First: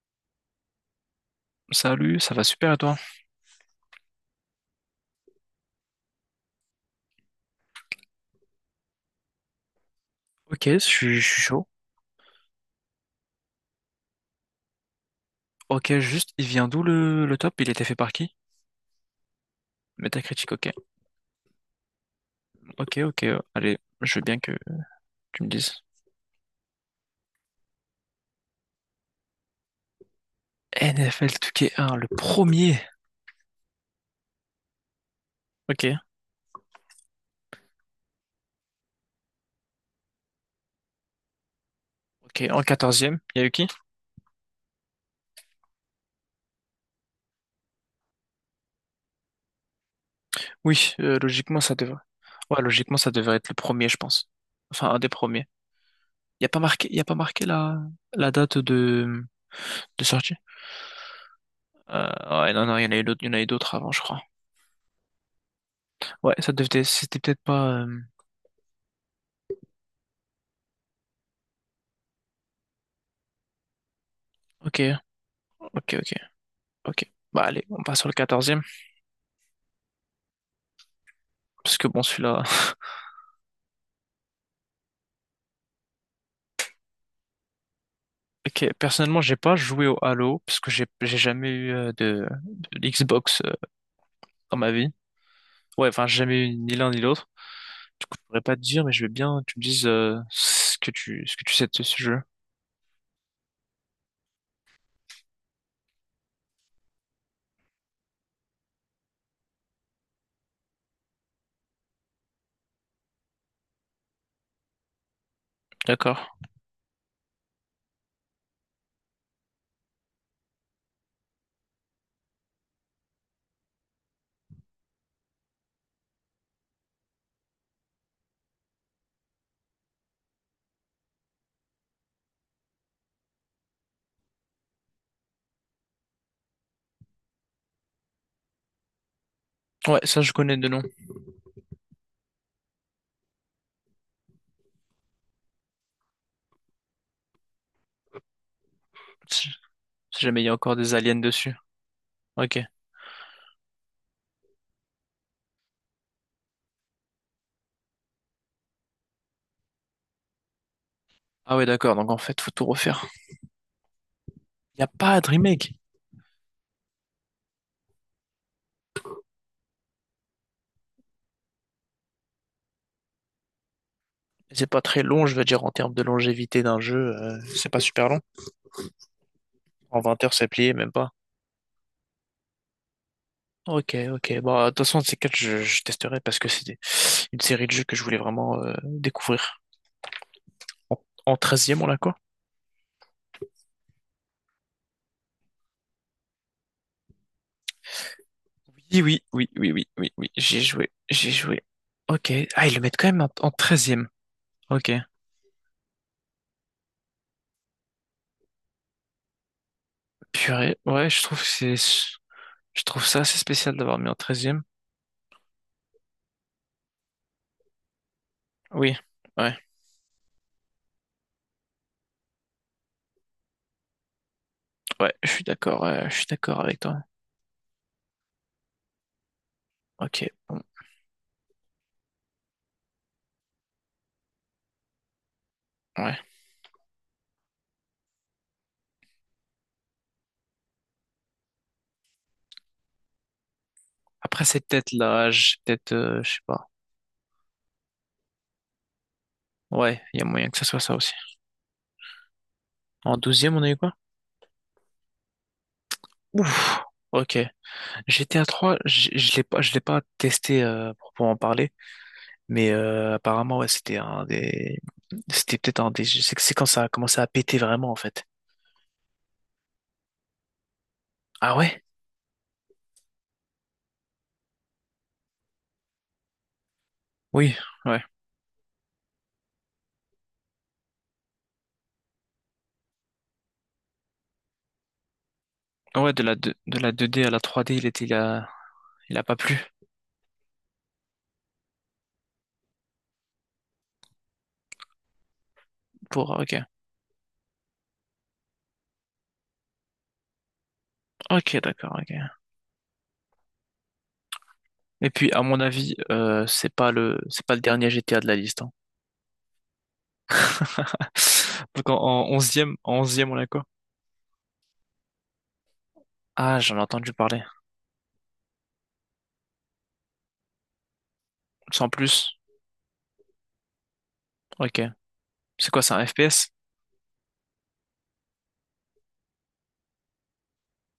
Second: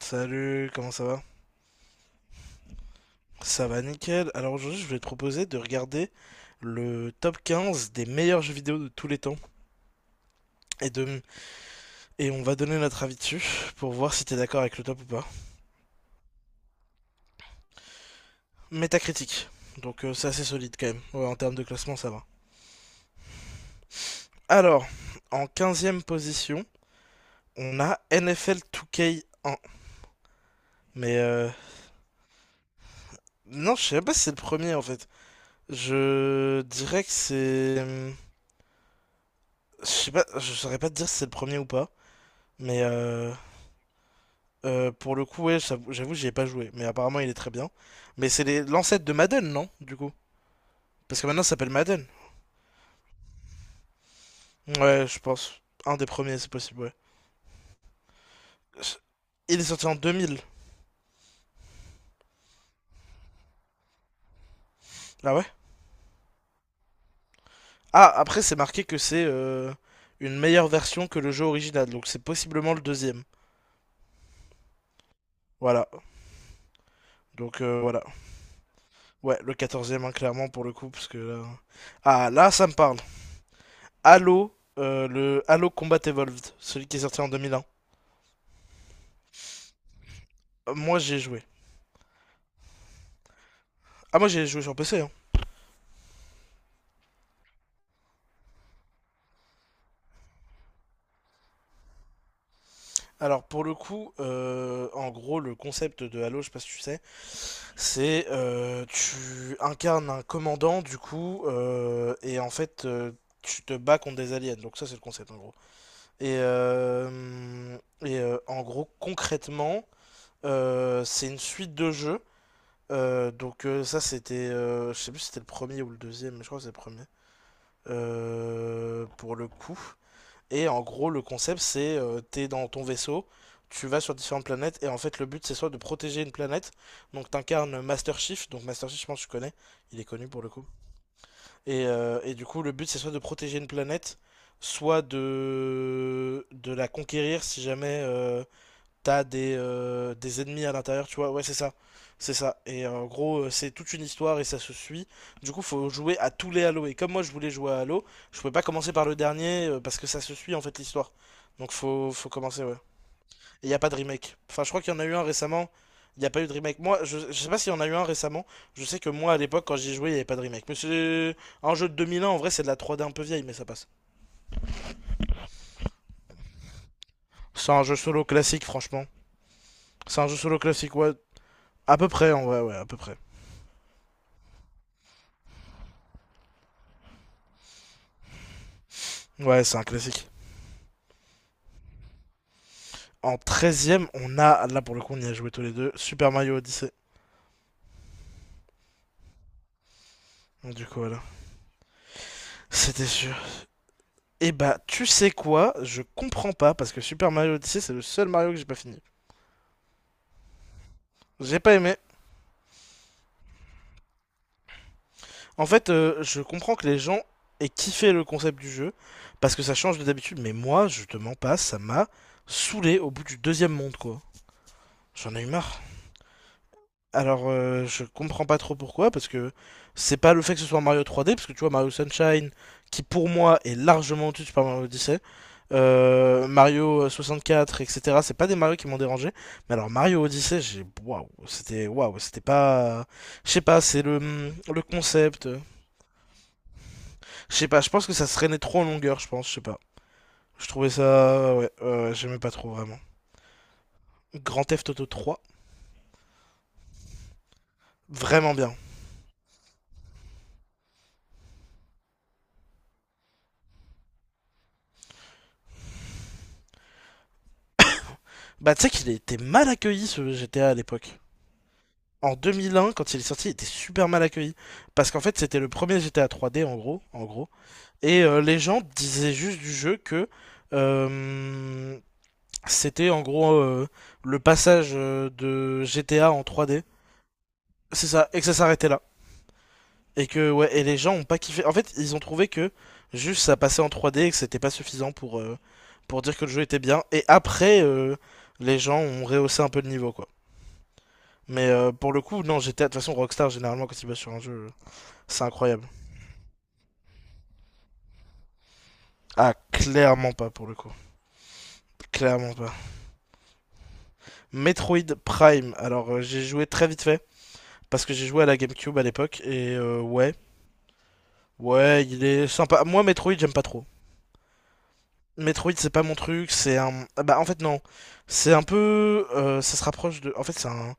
Salut, comment ça va? Salut, ça va super et toi? Ça va nickel. Alors aujourd'hui, je vais te proposer de regarder le top 15 des meilleurs jeux vidéo de tous les temps Ok, je et suis de je suis chaud. et on va donner notre avis dessus pour voir si t'es d'accord avec le top ou pas. Ok, juste, il vient d'où le top? Il était fait par qui? Métacritique. Donc c'est assez Metacritic, ok. solide quand même. Ouais, en termes de classement, ça va. Ok, ok, allez, je veux bien que Alors, tu en me dises. quinzième position, on a NFL 2K1. Mais NFL 2K1, le premier. non, je sais pas si c'est le premier en fait. Ok, Je dirais que c'est Je sais pas, je saurais pas te dire si c'est le premier ou pas, ok, en mais quatorzième, euh, il y a eu qui? Pour le coup, ouais, j'avoue, j'y ai pas joué, mais apparemment il est très bien. Mais c'est l'ancêtre de Madden, non? Du coup. Oui, Parce que maintenant ça logiquement, s'appelle ça devrait. Madden. Ouais, logiquement, ça devrait être le premier, je pense. Enfin, un Ouais, des je premiers. pense. Un des premiers, Il n'y c'est a pas possible, marqué, ouais. il y a pas marqué la date de, Il est sorti en de sortie? 2000. Ouais, non, non, il y en a eu d'autres, il y en a eu d'autres avant, je crois. Ah ouais? Ouais, ça devait, c'était peut-être pas. Ah, après c'est marqué que c'est une meilleure version que le jeu original, donc c'est possiblement le deuxième. Ok, Voilà. ok, ok. Ok. Bah Donc allez, on passe voilà. sur le quatorzième. Ouais, le 14e, hein, clairement, pour le coup, parce que là. Parce que bon, Ah, celui-là... là, ça me parle. Le Halo Combat Evolved, celui qui est sorti en 2001. Ok, personnellement, j'ai pas joué au Halo, parce que Euh, j'ai Moi, j'ai j'ai joué. jamais eu de Xbox Ah, moi, j'ai dans joué ma sur vie. PC, hein. Ouais, enfin, j'ai jamais eu ni l'un ni l'autre. Du coup, je pourrais pas te dire, mais je veux bien que tu me dises ce que tu sais de ce jeu. Alors pour le coup, en gros, le concept de Halo, je sais pas si tu sais, c'est tu incarnes un commandant du coup, et en fait tu te bats contre des aliens. Donc ça c'est le concept en gros. D'accord. Et, euh, et, en gros, concrètement, c'est une suite de jeux. Donc ça c'était, je sais plus si c'était le premier ou le deuxième, mais je crois que c'est le premier. Pour le coup. Et en gros, le concept, c'est t'es dans ton vaisseau, tu vas sur différentes planètes, et en fait, le but, c'est soit de protéger une planète, donc t'incarnes Master Chief, donc Master Chief, je pense que tu connais, Ouais, il est ça, connu je pour le connais coup. de nom. Et du coup, le but, c'est soit de, protéger une planète, soit de la conquérir si jamais t'as Si des, euh, si des jamais il y a ennemis à encore des l'intérieur, aliens tu vois. Ouais, c'est dessus. ça. C'est ça. Ok. Et en gros, c'est toute une histoire et ça se suit. Du coup, faut jouer à tous les Halo. Et comme moi, je voulais jouer à Halo, je pouvais pas commencer par le dernier parce que ça se suit en fait l'histoire. Ah ouais, Donc, d'accord, donc faut, en faut fait, faut tout commencer, ouais. refaire. Et y a pas de remake. Enfin, je Il crois n'y a qu'il y en a eu pas un de récemment. remake. Il n'y a pas eu de remake. Moi, je sais pas s'il y en a eu un récemment. Je sais que moi, à l'époque, quand j'y jouais, il n'y avait pas de remake. Mais c'est un jeu de 2001. En vrai, c'est de la 3D un peu vieille, mais ça passe. C'est pas très long, je veux dire, en termes de longévité d'un jeu, c'est C'est pas un jeu super long. solo classique, franchement. En C'est 20 un heures, jeu c'est solo plié, même classique, pas. ouais. À peu près, en vrai, ouais, à peu près. Ok, ok. Bon, de toute façon, ces quatre, je testerai parce que une série de jeux que je voulais vraiment découvrir. Ouais, c'est un classique. En, en 13 on l'a quoi? En treizième on a, là pour le coup, on y a joué tous les deux, Super Mario Odyssey. Oui, oui, oui, oui, oui, oui, oui. J'ai Du joué, coup, voilà. j'ai joué. Ok. Ah, ils le mettent C'était quand même en, sûr. en 13. Et bah, Ok. tu sais quoi? Je comprends pas parce que Super Mario Odyssey, c'est le seul Mario que j'ai pas fini. Purée. Ouais, J'ai pas aimé. je trouve ça assez spécial d'avoir mis en treizième. En fait, je comprends que les gens aient kiffé le concept du jeu Oui, ouais, parce que ça change de d'habitude, mais moi, je te mens pas, ça m'a saoulé au bout du deuxième monde, quoi. ouais, J'en ai eu marre. Je suis d'accord avec toi. Alors, je comprends pas trop pourquoi, parce que c'est Ok, pas le fait que bon, ce soit Mario 3D, parce que tu vois, Mario Sunshine, qui pour moi est largement au-dessus de Super Mario Odyssey, ouais. Mario 64, etc., c'est pas des Mario qui m'ont dérangé, mais alors Mario Odyssey, j'ai. Waouh, c'était. Waouh, c'était pas. Je sais pas, c'est le, Après, c'est le peut-être concept. l'âge, peut-être, je sais pas. Je sais pas, je pense que ça se traînait trop en longueur, je pense, je sais pas. Ouais, il y a moyen que ça Je soit trouvais ça aussi. ça. Ouais, j'aimais pas trop vraiment. En douzième, on a eu quoi? Grand Theft Auto 3, Ouf, ok. GTA vraiment bien. trois, je l'ai pas testé pour en parler, mais apparemment ouais, c'était c'était peut-être un des, je sais que c'est quand ça a commencé à péter vraiment en fait. Bah, tu sais qu'il était mal accueilli ce GTA à l'époque. Ah ouais? En 2001, quand il est sorti, il était super mal accueilli. Parce qu'en fait, c'était le premier GTA 3D, en gros. En gros. Oui, ouais, Et les gens disaient juste du jeu que euh, c'était en gros le passage de ah ouais de GTA la en 2, de 3D. la 2D à la 3D, il était C'est il ça, et que a, ça s'arrêtait là. il a pas plu Et que, ouais, et les gens ont pas kiffé. En fait, ils ont trouvé que juste ça passait en 3D et que c'était pas suffisant pour pour. dire que le Ok, jeu était bien. Et après, les gens ont rehaussé un peu le niveau, quoi. ok, Mais d'accord, ok. pour le coup, non, GTA, de toute façon, Rockstar, généralement, quand ils bossent sur un jeu, Et puis à c'est mon incroyable. avis, c'est pas le dernier GTA de la liste, hein. Ah, clairement pas pour le coup. Donc en, en Clairement pas. onzième en 11 on a quoi? Metroid Prime. Alors, j'ai Ah, joué j'en ai très vite entendu fait parler. parce que j'ai joué à la GameCube à l'époque et ouais, Sans ouais, il plus. est sympa. Moi, Metroid, j'aime pas trop. Ok. C'est Metroid, quoi, c'est c'est pas un mon FPS? truc. C'est un, ah bah en fait non, c'est un peu, ça se rapproche de. En fait, c'est un,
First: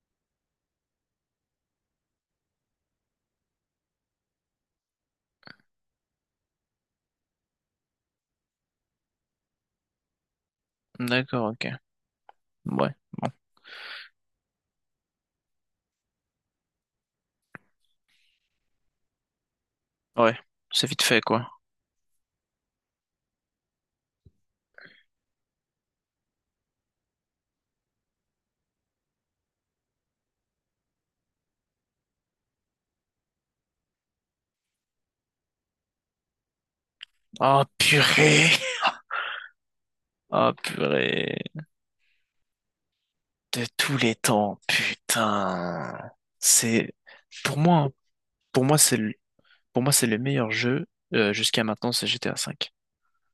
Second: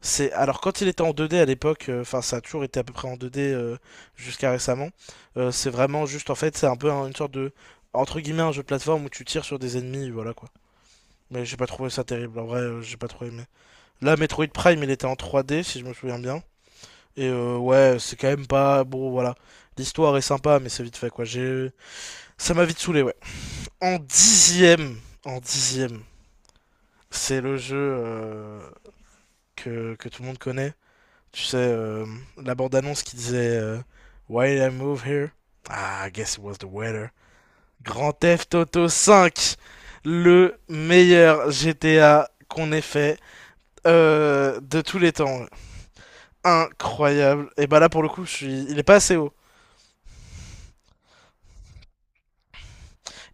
c'est alors quand il était en 2D à l'époque, enfin, ça a toujours été à peu près en 2D jusqu'à récemment. C'est vraiment juste en fait, c'est un peu une sorte de entre guillemets un jeu de plateforme où tu tires sur des ennemis, voilà quoi. Mais D'accord, j'ai pas ok. trouvé ça terrible, en vrai, Ouais, j'ai pas trop bon. aimé. Là, Metroid Prime, il était en 3D, si je me souviens bien. Et ouais, c'est quand même pas. Bon, voilà. L'histoire est Ouais, sympa, mais c'est c'est vite vite fait, fait, quoi. quoi. J'ai. Ça m'a vite saoulé, ouais. En dixième, c'est le jeu que tout le monde connaît. Tu sais, la bande-annonce qui disait Why did I move here? Ah, I guess it was the weather. Ah, Grand purée! Theft Auto 5, Ah, le purée. meilleur GTA qu'on ait fait De tous les temps, de tous les temps. putain. C'est, Incroyable. pour Et moi, bah là, hein, pour le coup, je suis. pour moi, Il est pas c'est le, assez haut. C'est le meilleur jeu, jusqu'à maintenant, c'est GTA V.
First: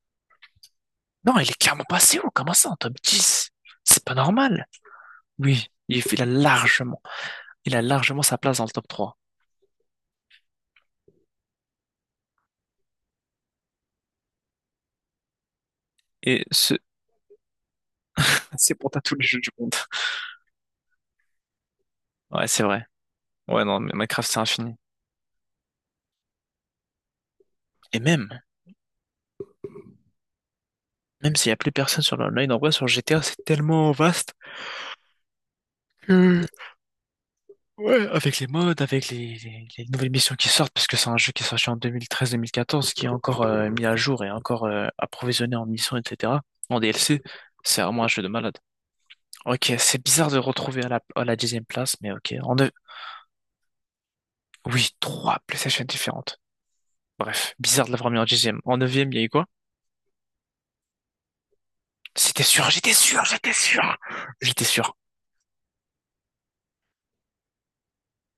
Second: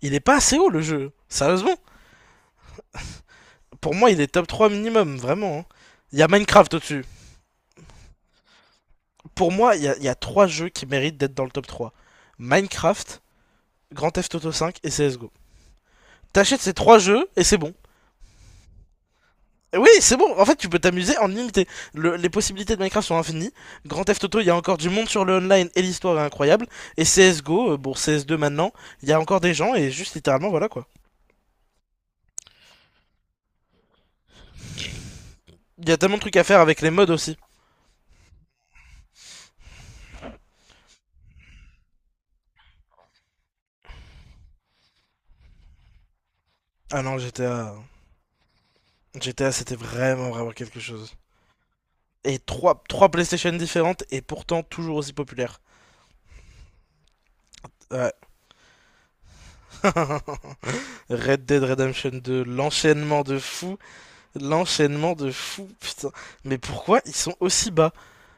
Il est pas assez haut le jeu, Non, il est sérieusement. clairement passé haut, comment ça, en top dix. Pour C'est moi, pas il est top normal. 3 minimum, vraiment, hein. Oui, Il y a Minecraft au-dessus. il a largement sa place dans le top trois. Pour moi, il y a 3 jeux qui méritent d'être dans le top trois: Minecraft, Grand Theft Auto 5 et CSGO. Et T'achètes ces ce, 3 jeux et c'est bon. c'est pour t'as tous les jeux du monde. Oui, c'est bon. En fait, tu peux t'amuser en illimité. Les Ouais, c'est possibilités de vrai. Minecraft sont infinies. Ouais, non, mais Grand Theft Minecraft, c'est Auto, il y a infini. encore du monde sur le online et l'histoire est incroyable. Et CSGO, bon, Et CS2 même, maintenant, il y a encore des gens et juste littéralement, voilà quoi. même s'il y a plus personne sur l'online, en vrai, sur GTA, c'est tellement vaste. Il y a tellement de trucs à Euh, faire avec les mods aussi. ouais, avec les modes, les nouvelles missions qui sortent, parce que c'est un jeu qui est sorti en deux mille treize mille quatorze qui est encore mis à jour et encore approvisionné en missions, etc. En Ah non, DLC, GTA, c'est vraiment un jeu de malade. GTA Ok, c'était c'est vraiment bizarre de vraiment quelque retrouver à la, chose. à la dixième place, mais ok. Et En neuf... trois PlayStation différentes et pourtant Oui, toujours aussi trois populaires. PlayStation différentes. Bref, bizarre de l'avoir Ouais. mis en dixième. En neuvième, il y a eu quoi? Red Dead Redemption C'était 2, sûr, j'étais sûr, j'étais sûr! J'étais sûr. l'enchaînement de fou, putain. Mais pourquoi ils sont aussi bas?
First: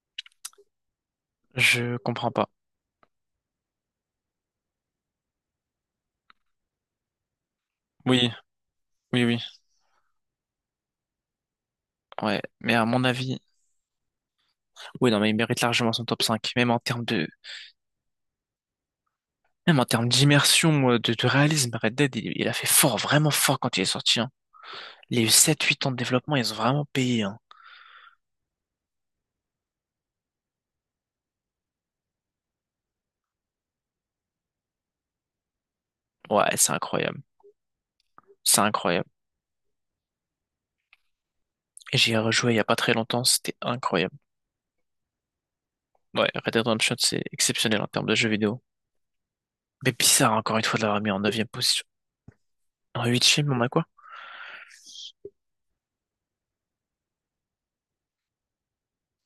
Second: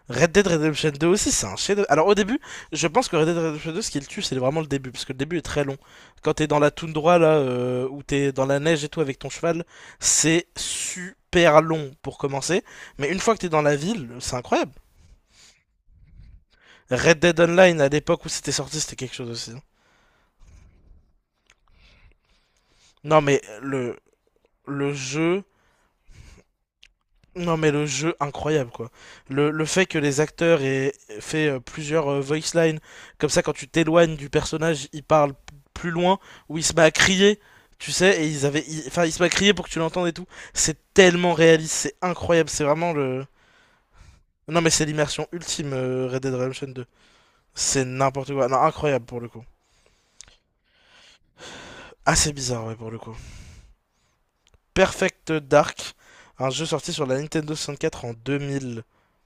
Red Dead Redemption 2 aussi, c'est un chef. Je Alors au comprends début, pas. je pense que Red Dead Redemption 2, ce qui le tue, c'est vraiment le début, parce que le début est très long. Quand t'es dans la toundra, là, où Oui, t'es dans la neige et tout avec oui, ton oui. cheval, c'est super long pour Ouais, commencer. mais à mon Mais une fois avis, que t'es dans la ville, c'est incroyable. oui, non, mais il mérite largement son top cinq, même en termes Red de. Dead Online, à l'époque où c'était sorti, c'était quelque chose aussi, hein. Même en termes d'immersion, de réalisme, Red Dead, il a fait fort, Non vraiment mais fort quand il est sorti, hein. le Il y jeu a ans de développement, ils ont vraiment payé, hein. Non mais le jeu incroyable quoi. Le fait que les acteurs aient fait plusieurs voice lines, comme ça quand tu t'éloignes du personnage, il parle plus loin, Ouais, ou il c'est se met à incroyable. crier, tu sais, et ils C'est avaient, enfin incroyable. il se met à crier pour que tu l'entendes et tout. C'est tellement réaliste, c'est Et j'y ai incroyable, rejoué il y a c'est pas vraiment très longtemps, le. c'était incroyable. Non mais c'est l'immersion ultime Red Ouais, Dead Red Dead Redemption 2. Redemption, c'est exceptionnel C'est en termes de jeux n'importe quoi, non vidéo. incroyable pour le coup. Mais bizarre, encore une fois, de l'avoir mis en 9e position. Assez bizarre ouais pour le En coup. 8e, on a quoi? Perfect Dark, un jeu sorti sur la Nintendo 64 en 2000.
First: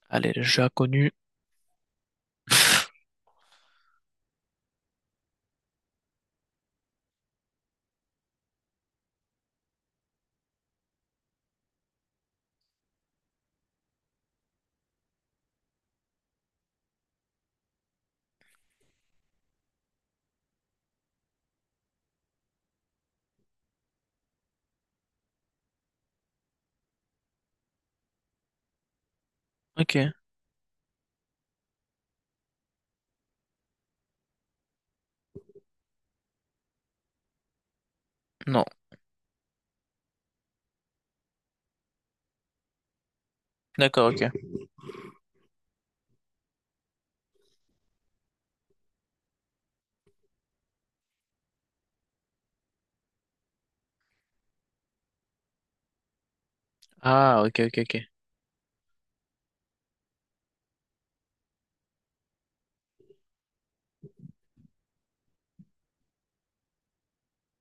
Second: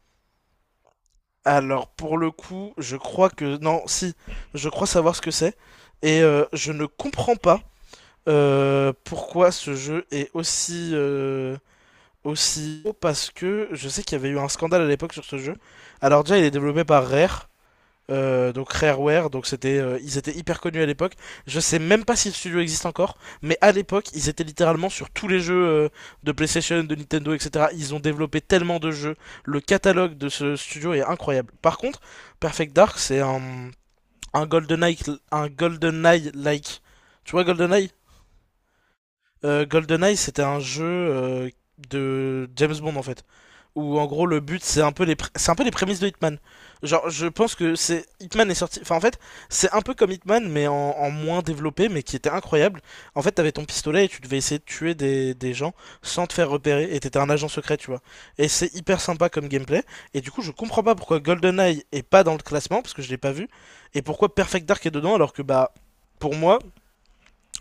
Allez, le jeu inconnu. Alors, pour le coup, je crois que. Non, si, je crois savoir ce que c'est. Et je ne comprends pas pourquoi ce jeu est aussi. Aussi haut, parce que je sais qu'il y avait eu un scandale à l'époque sur ce jeu. Alors déjà, il est développé par Rare. Donc Rareware, donc ils étaient hyper connus à l'époque. Je sais même pas si le studio existe encore, mais à l'époque, ils étaient littéralement sur tous les jeux de PlayStation, de Nintendo, etc. Ils ont développé tellement de jeux. Le Ok. catalogue de ce studio est incroyable. Par contre, Perfect Dark, c'est un GoldenEye, un GoldenEye-like. Tu vois GoldenEye Non. GoldenEye, c'était un jeu de James Bond en fait, où en D'accord, gros ok. le but c'est un peu les c'est un peu les prémices de Hitman. Genre, je pense que c'est Hitman est sorti. Enfin, en fait, c'est un peu comme Hitman, mais en moins développé, mais qui était incroyable. En fait, t'avais ton pistolet et tu devais essayer de tuer des gens sans te faire repérer, et t'étais un Ah, agent ok, ok, secret, tu ok. vois. Et c'est hyper sympa comme gameplay. Et du coup, je comprends pas pourquoi GoldenEye est pas dans le classement, parce que je l'ai pas vu, et pourquoi Perfect Dark est dedans, alors que bah, pour moi,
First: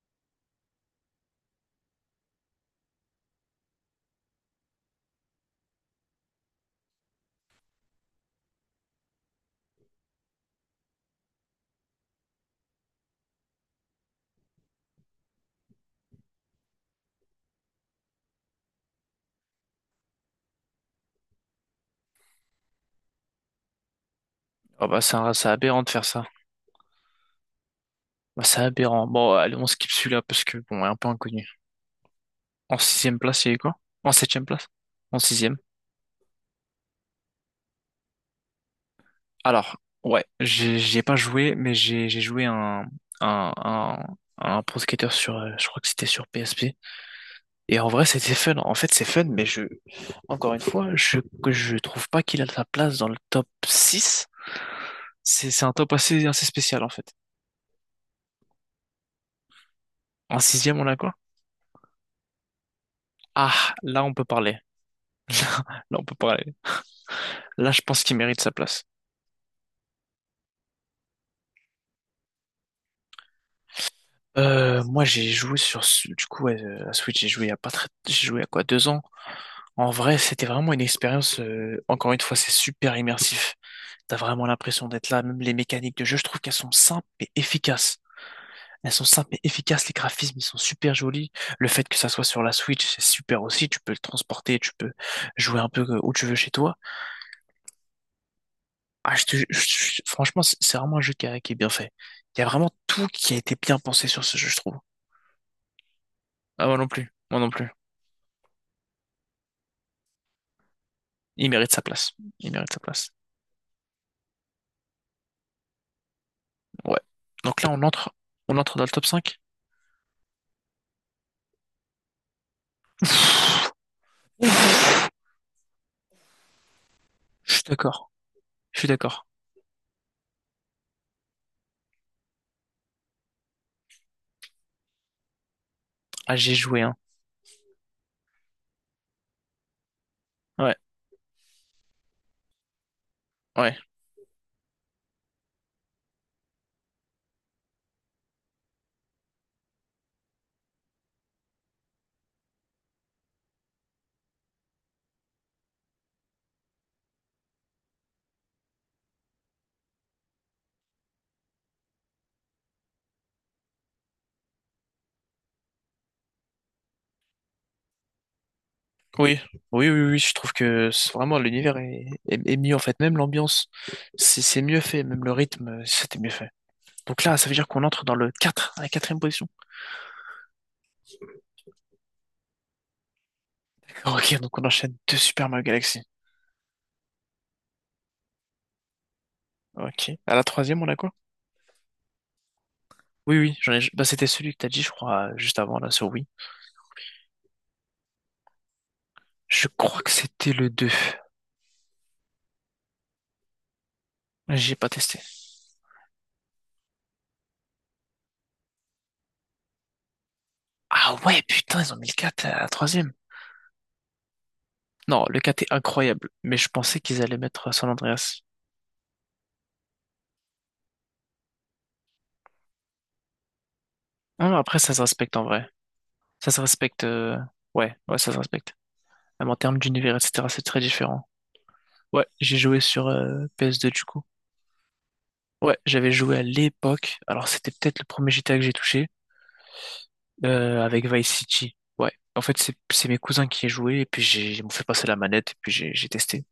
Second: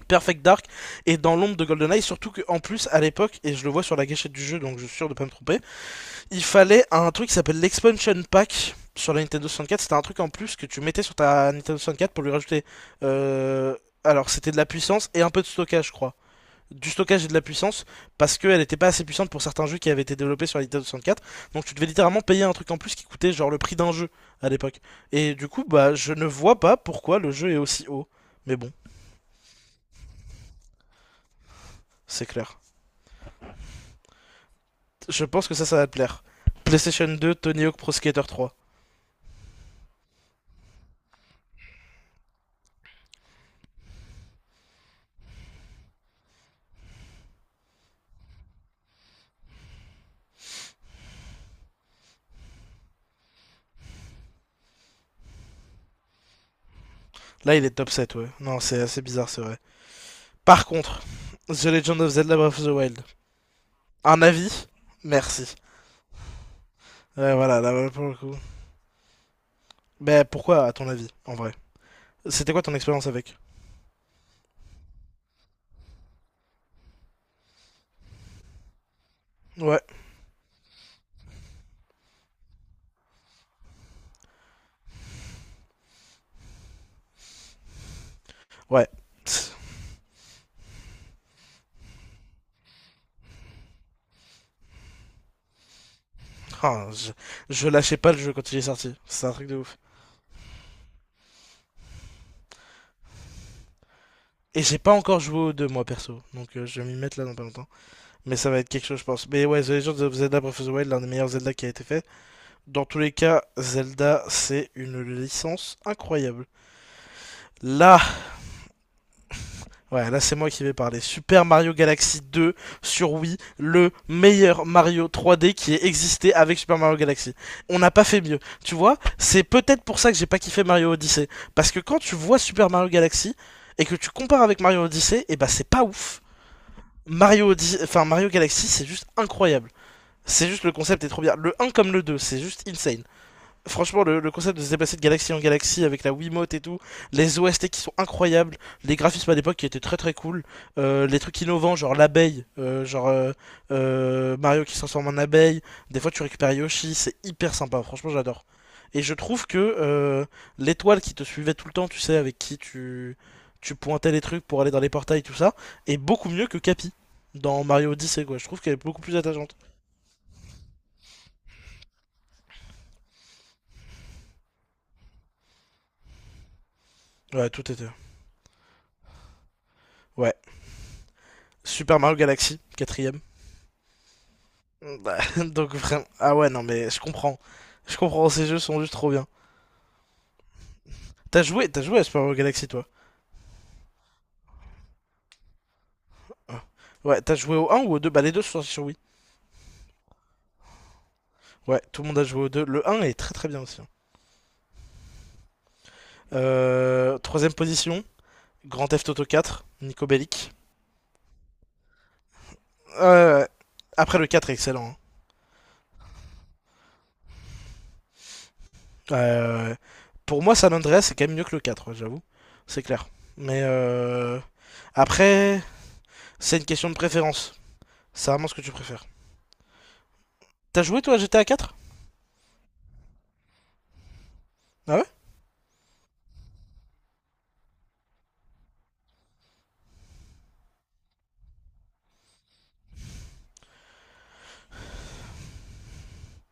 Perfect Dark est dans l'ombre de GoldenEye, surtout qu'en plus, à l'époque, et je le vois sur la gâchette du jeu, donc je suis sûr de pas me tromper, il fallait un truc qui s'appelle l'Expansion Pack sur la Nintendo 64. C'était un truc en plus que tu mettais sur ta Nintendo 64 pour lui rajouter. euh, Alors, c'était de la puissance et un peu de stockage, je crois. Du stockage et de la puissance, parce qu'elle n'était pas assez puissante pour certains jeux qui avaient été développés sur la Nintendo 64. Donc, tu devais littéralement payer un truc en plus qui coûtait genre le prix d'un jeu à l'époque. Oh bah, Et c'est du coup, aberrant de bah, faire je ne ça. vois pas pourquoi le jeu est aussi haut. Bah, Mais c'est bon, aberrant. Bon, allez, on skip celui-là parce que, bon, il est un peu inconnu. c'est clair. En sixième place, il y a eu quoi? En septième place? En Je pense que sixième. ça va te plaire. PlayStation 2, Tony Hawk Pro Skater 3. Alors, ouais, j'y ai pas joué, mais j'ai joué un, un, un Pro Skater sur, je crois que c'était sur PSP. Et en vrai, c'était fun. En fait, c'est fun, mais encore une fois, que je trouve pas qu'il a sa place dans le top 6. C'est un top assez, assez spécial, en fait. Là, il est top 7, ouais. Non, c'est assez bizarre, c'est vrai. En Par sixième, on a contre, quoi? The Legend of Zelda Breath of the Wild. Ah, là, on Un peut parler. avis. Merci. Là, on peut parler. Ouais, voilà, Là, là, je ouais, pense pour le qu'il coup. mérite sa place. Mais pourquoi, à ton avis, en vrai? C'était quoi ton expérience avec? Moi, j'ai joué sur, du coup, ouais, à Switch, j'ai joué il y a pas très, j'ai joué à quoi, deux ans? Ouais, En vrai, c'était vraiment une expérience, encore une fois, c'est super immersif. T'as vraiment l'impression d'être là, même les mécaniques de jeu, je trouve qu'elles sont simples et efficaces. ouais. Elles sont simples et efficaces, les graphismes, ils sont super jolis. Le fait que ça soit sur la Switch, c'est super aussi, tu peux le transporter, tu peux jouer un peu où tu veux chez toi. Ah, je lâchais pas le jeu quand il est sorti. Ah, je C'est un te, truc de ouf. je- franchement, c'est vraiment un jeu qui est bien fait. Il y a vraiment tout qui a été bien pensé sur ce jeu, je Et trouve. j'ai pas encore joué aux deux, moi, perso. Donc, Ah, moi je non vais m'y plus, mettre là dans moi pas non longtemps. plus. Mais ça va être quelque chose, je pense. Mais ouais, The Legend of Zelda Breath of the Wild, l'un des meilleurs Il Zelda qui a mérite sa été fait. place. Il mérite sa Dans tous place. les cas, Zelda, c'est une licence incroyable. Ouais. Donc là, Là, on entre dans le top 5. ouais, là c'est moi qui vais parler. Super Mario Galaxy 2 sur Wii, le meilleur Mario 3D qui ait existé avec Super Mario Galaxy. Je suis On n'a pas d'accord. fait mieux. Tu Je suis vois, d'accord. c'est peut-être pour ça que j'ai pas kiffé Mario Odyssey. Parce que quand tu vois Super Mario Galaxy et que tu compares avec Mario Odyssey, et bah c'est pas ouf. Ah, j'ai joué, hein. Enfin, Mario Galaxy, c'est juste incroyable. C'est juste le Ouais, concept est trop bien. Le un comme le 2, c'est juste insane. ouais. Franchement, le concept de se déplacer de galaxie en galaxie avec la Wiimote et tout, les OST qui sont incroyables, les graphismes à l'époque qui étaient très très cool, les trucs innovants, genre l'abeille, Mario qui se transforme en abeille, des fois tu récupères Yoshi, c'est hyper sympa, franchement j'adore. Et je trouve que l'étoile qui te suivait tout le temps, tu sais, avec qui tu pointais les trucs pour aller dans les portails, tout ça, est beaucoup mieux que Capi dans Mario Odyssey, quoi. Je trouve qu'elle est beaucoup plus Oui, attachante. oui, oui, oui. Je trouve que c'est vraiment l'univers est mieux en fait. Même l'ambiance, c'est mieux fait. Même le rythme, c'était mieux fait. Donc là, ça Ouais, veut dire tout qu'on était. entre dans le 4, à la quatrième position. Ouais. Super Mario Galaxy, quatrième. Ok, donc on enchaîne deux Bah, Super Mario donc Galaxy. vraiment. Ah ouais, non, mais je comprends. Je comprends, ces jeux sont juste trop bien. Ok. À la troisième, on a quoi? T'as joué à Super Mario Galaxy, toi? Oui, oui, bah, c'était celui que t'as dit, je crois, juste avant, là, sur Wii. Ah. Ouais, t'as joué au un ou au deux? Bah, les deux sont sortis sur Wii. Je crois que c'était le 2. Ouais, tout le monde a joué au deux. Le un est très très bien aussi, hein. J'ai pas testé. Troisième position, Grand Theft Auto 4, Nico Bellic. Ah ouais, putain, ils ont mis le 4 à la troisième. Euh, Après, le 4 est excellent, hein. Non, le 4 est incroyable, mais je pensais qu'ils allaient mettre San Andreas. Euh, pour moi, San Andreas, c'est quand même mieux que le quatre, ouais, j'avoue. C'est clair. Mais euh, Non, non, après, ça se respecte en après, vrai. Ça c'est se une question de respecte. préférence. Ouais, ouais, C'est ça se vraiment ce que tu respecte. préfères. Même en termes d'univers, etc., c'est très T'as joué, toi, à différent. GTA 4? Ouais, j'ai joué sur PS2 du coup. Ah ouais? Ouais, j'avais joué à l'époque. Alors, c'était peut-être le premier GTA que j'ai touché avec Vice City. Ouais, en fait, c'est mes cousins qui y jouaient et puis j'ai ils m'ont fait passer la manette et puis j'ai testé.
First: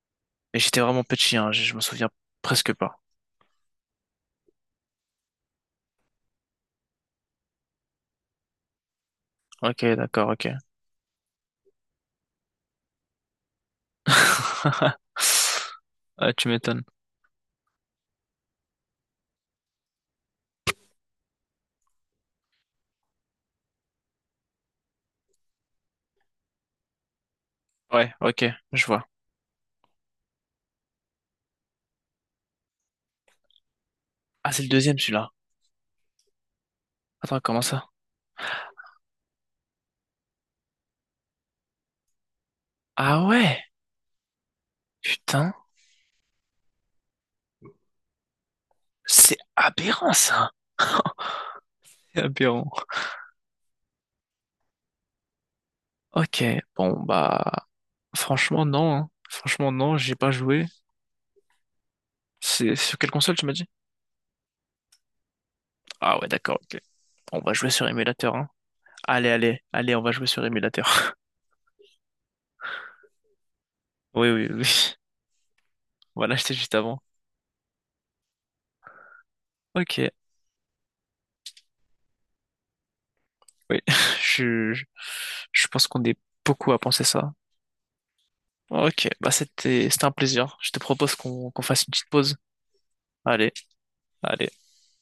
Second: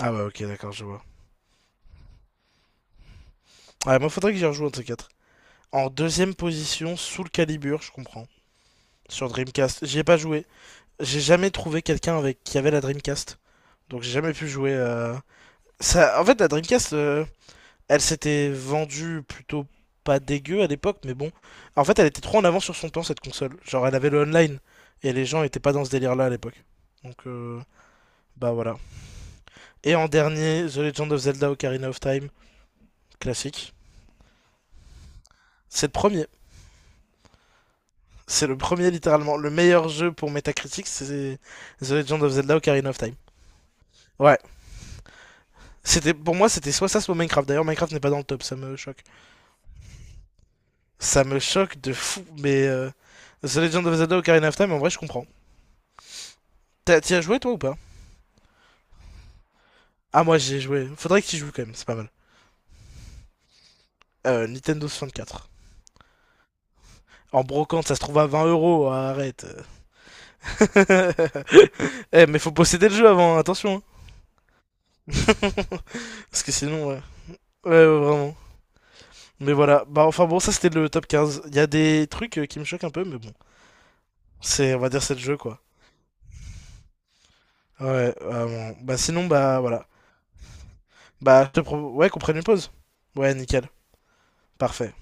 Ah ouais, ok, Et d'accord, j'étais je vraiment vois. petit, hein, je me souviens presque pas. Ouais, moi, faudrait que j'y rejoue un de ces quatre. En deuxième position, Soul Calibur, je comprends. Sur Ok, Dreamcast, j'y ai pas d'accord, ok. joué. J'ai jamais trouvé quelqu'un avec qui avait la Dreamcast. Donc j'ai jamais pu jouer. Ça... En Ah, fait, la tu m'étonnes. Dreamcast, euh, elle s'était vendue plutôt pas dégueu à l'époque, mais bon. En fait, elle était trop en avance sur son temps, cette console. Genre, elle avait le online. Et les gens étaient pas dans ce délire-là à l'époque. Donc, Ouais, ok, bah voilà. je vois. Et en dernier, The Legend of Zelda Ocarina of Time, classique. Ah, c'est le deuxième celui-là. C'est le premier. Attends, comment ça? C'est le premier, littéralement. Le meilleur jeu pour Metacritic, c'est The Legend of Zelda Ocarina of Time. Ah ouais, Ouais. putain, C'était, pour moi, c'était soit ça, soit Minecraft. D'ailleurs, Minecraft n'est pas dans le top, ça me choque. c'est aberrant ça. Ça me choque de C'est fou, aberrant. The Legend of Zelda Ocarina of Time, en vrai, je comprends. Ok, bon T'y as joué, toi, ou bah, pas? franchement non, hein. Franchement non, j'ai Ah, pas moi, j'y ai joué. joué. Faudrait que tu joues, quand même, c'est pas mal. C'est sur quelle console tu m'as dit? Nintendo 64. Ah ouais, d'accord, ok. On En va jouer brocante, sur ça se trouve à émulateur, 20 hein. euros, Allez, arrête. allez, allez, on va jouer sur émulateur. Eh, mais faut posséder le jeu avant, attention, Oui, oui, oui. hein. On va Parce l'acheter que juste sinon, avant. ouais. Ouais, ouais, vraiment. Mais voilà, bah Ok, enfin bon, ça c'était le top quinze. Il y a des trucs qui me choquent un peu, mais bon, oui. Je, c'est, on je va dire, c'est le jeu quoi. je pense qu'on est beaucoup à penser ça. Ouais, bon, bah Ok, sinon, bah bah voilà. c'était un plaisir. Je te propose qu'on qu'on fasse une petite Ouais, qu'on pause. prenne une pause. Ouais, Allez, nickel, allez. parfait.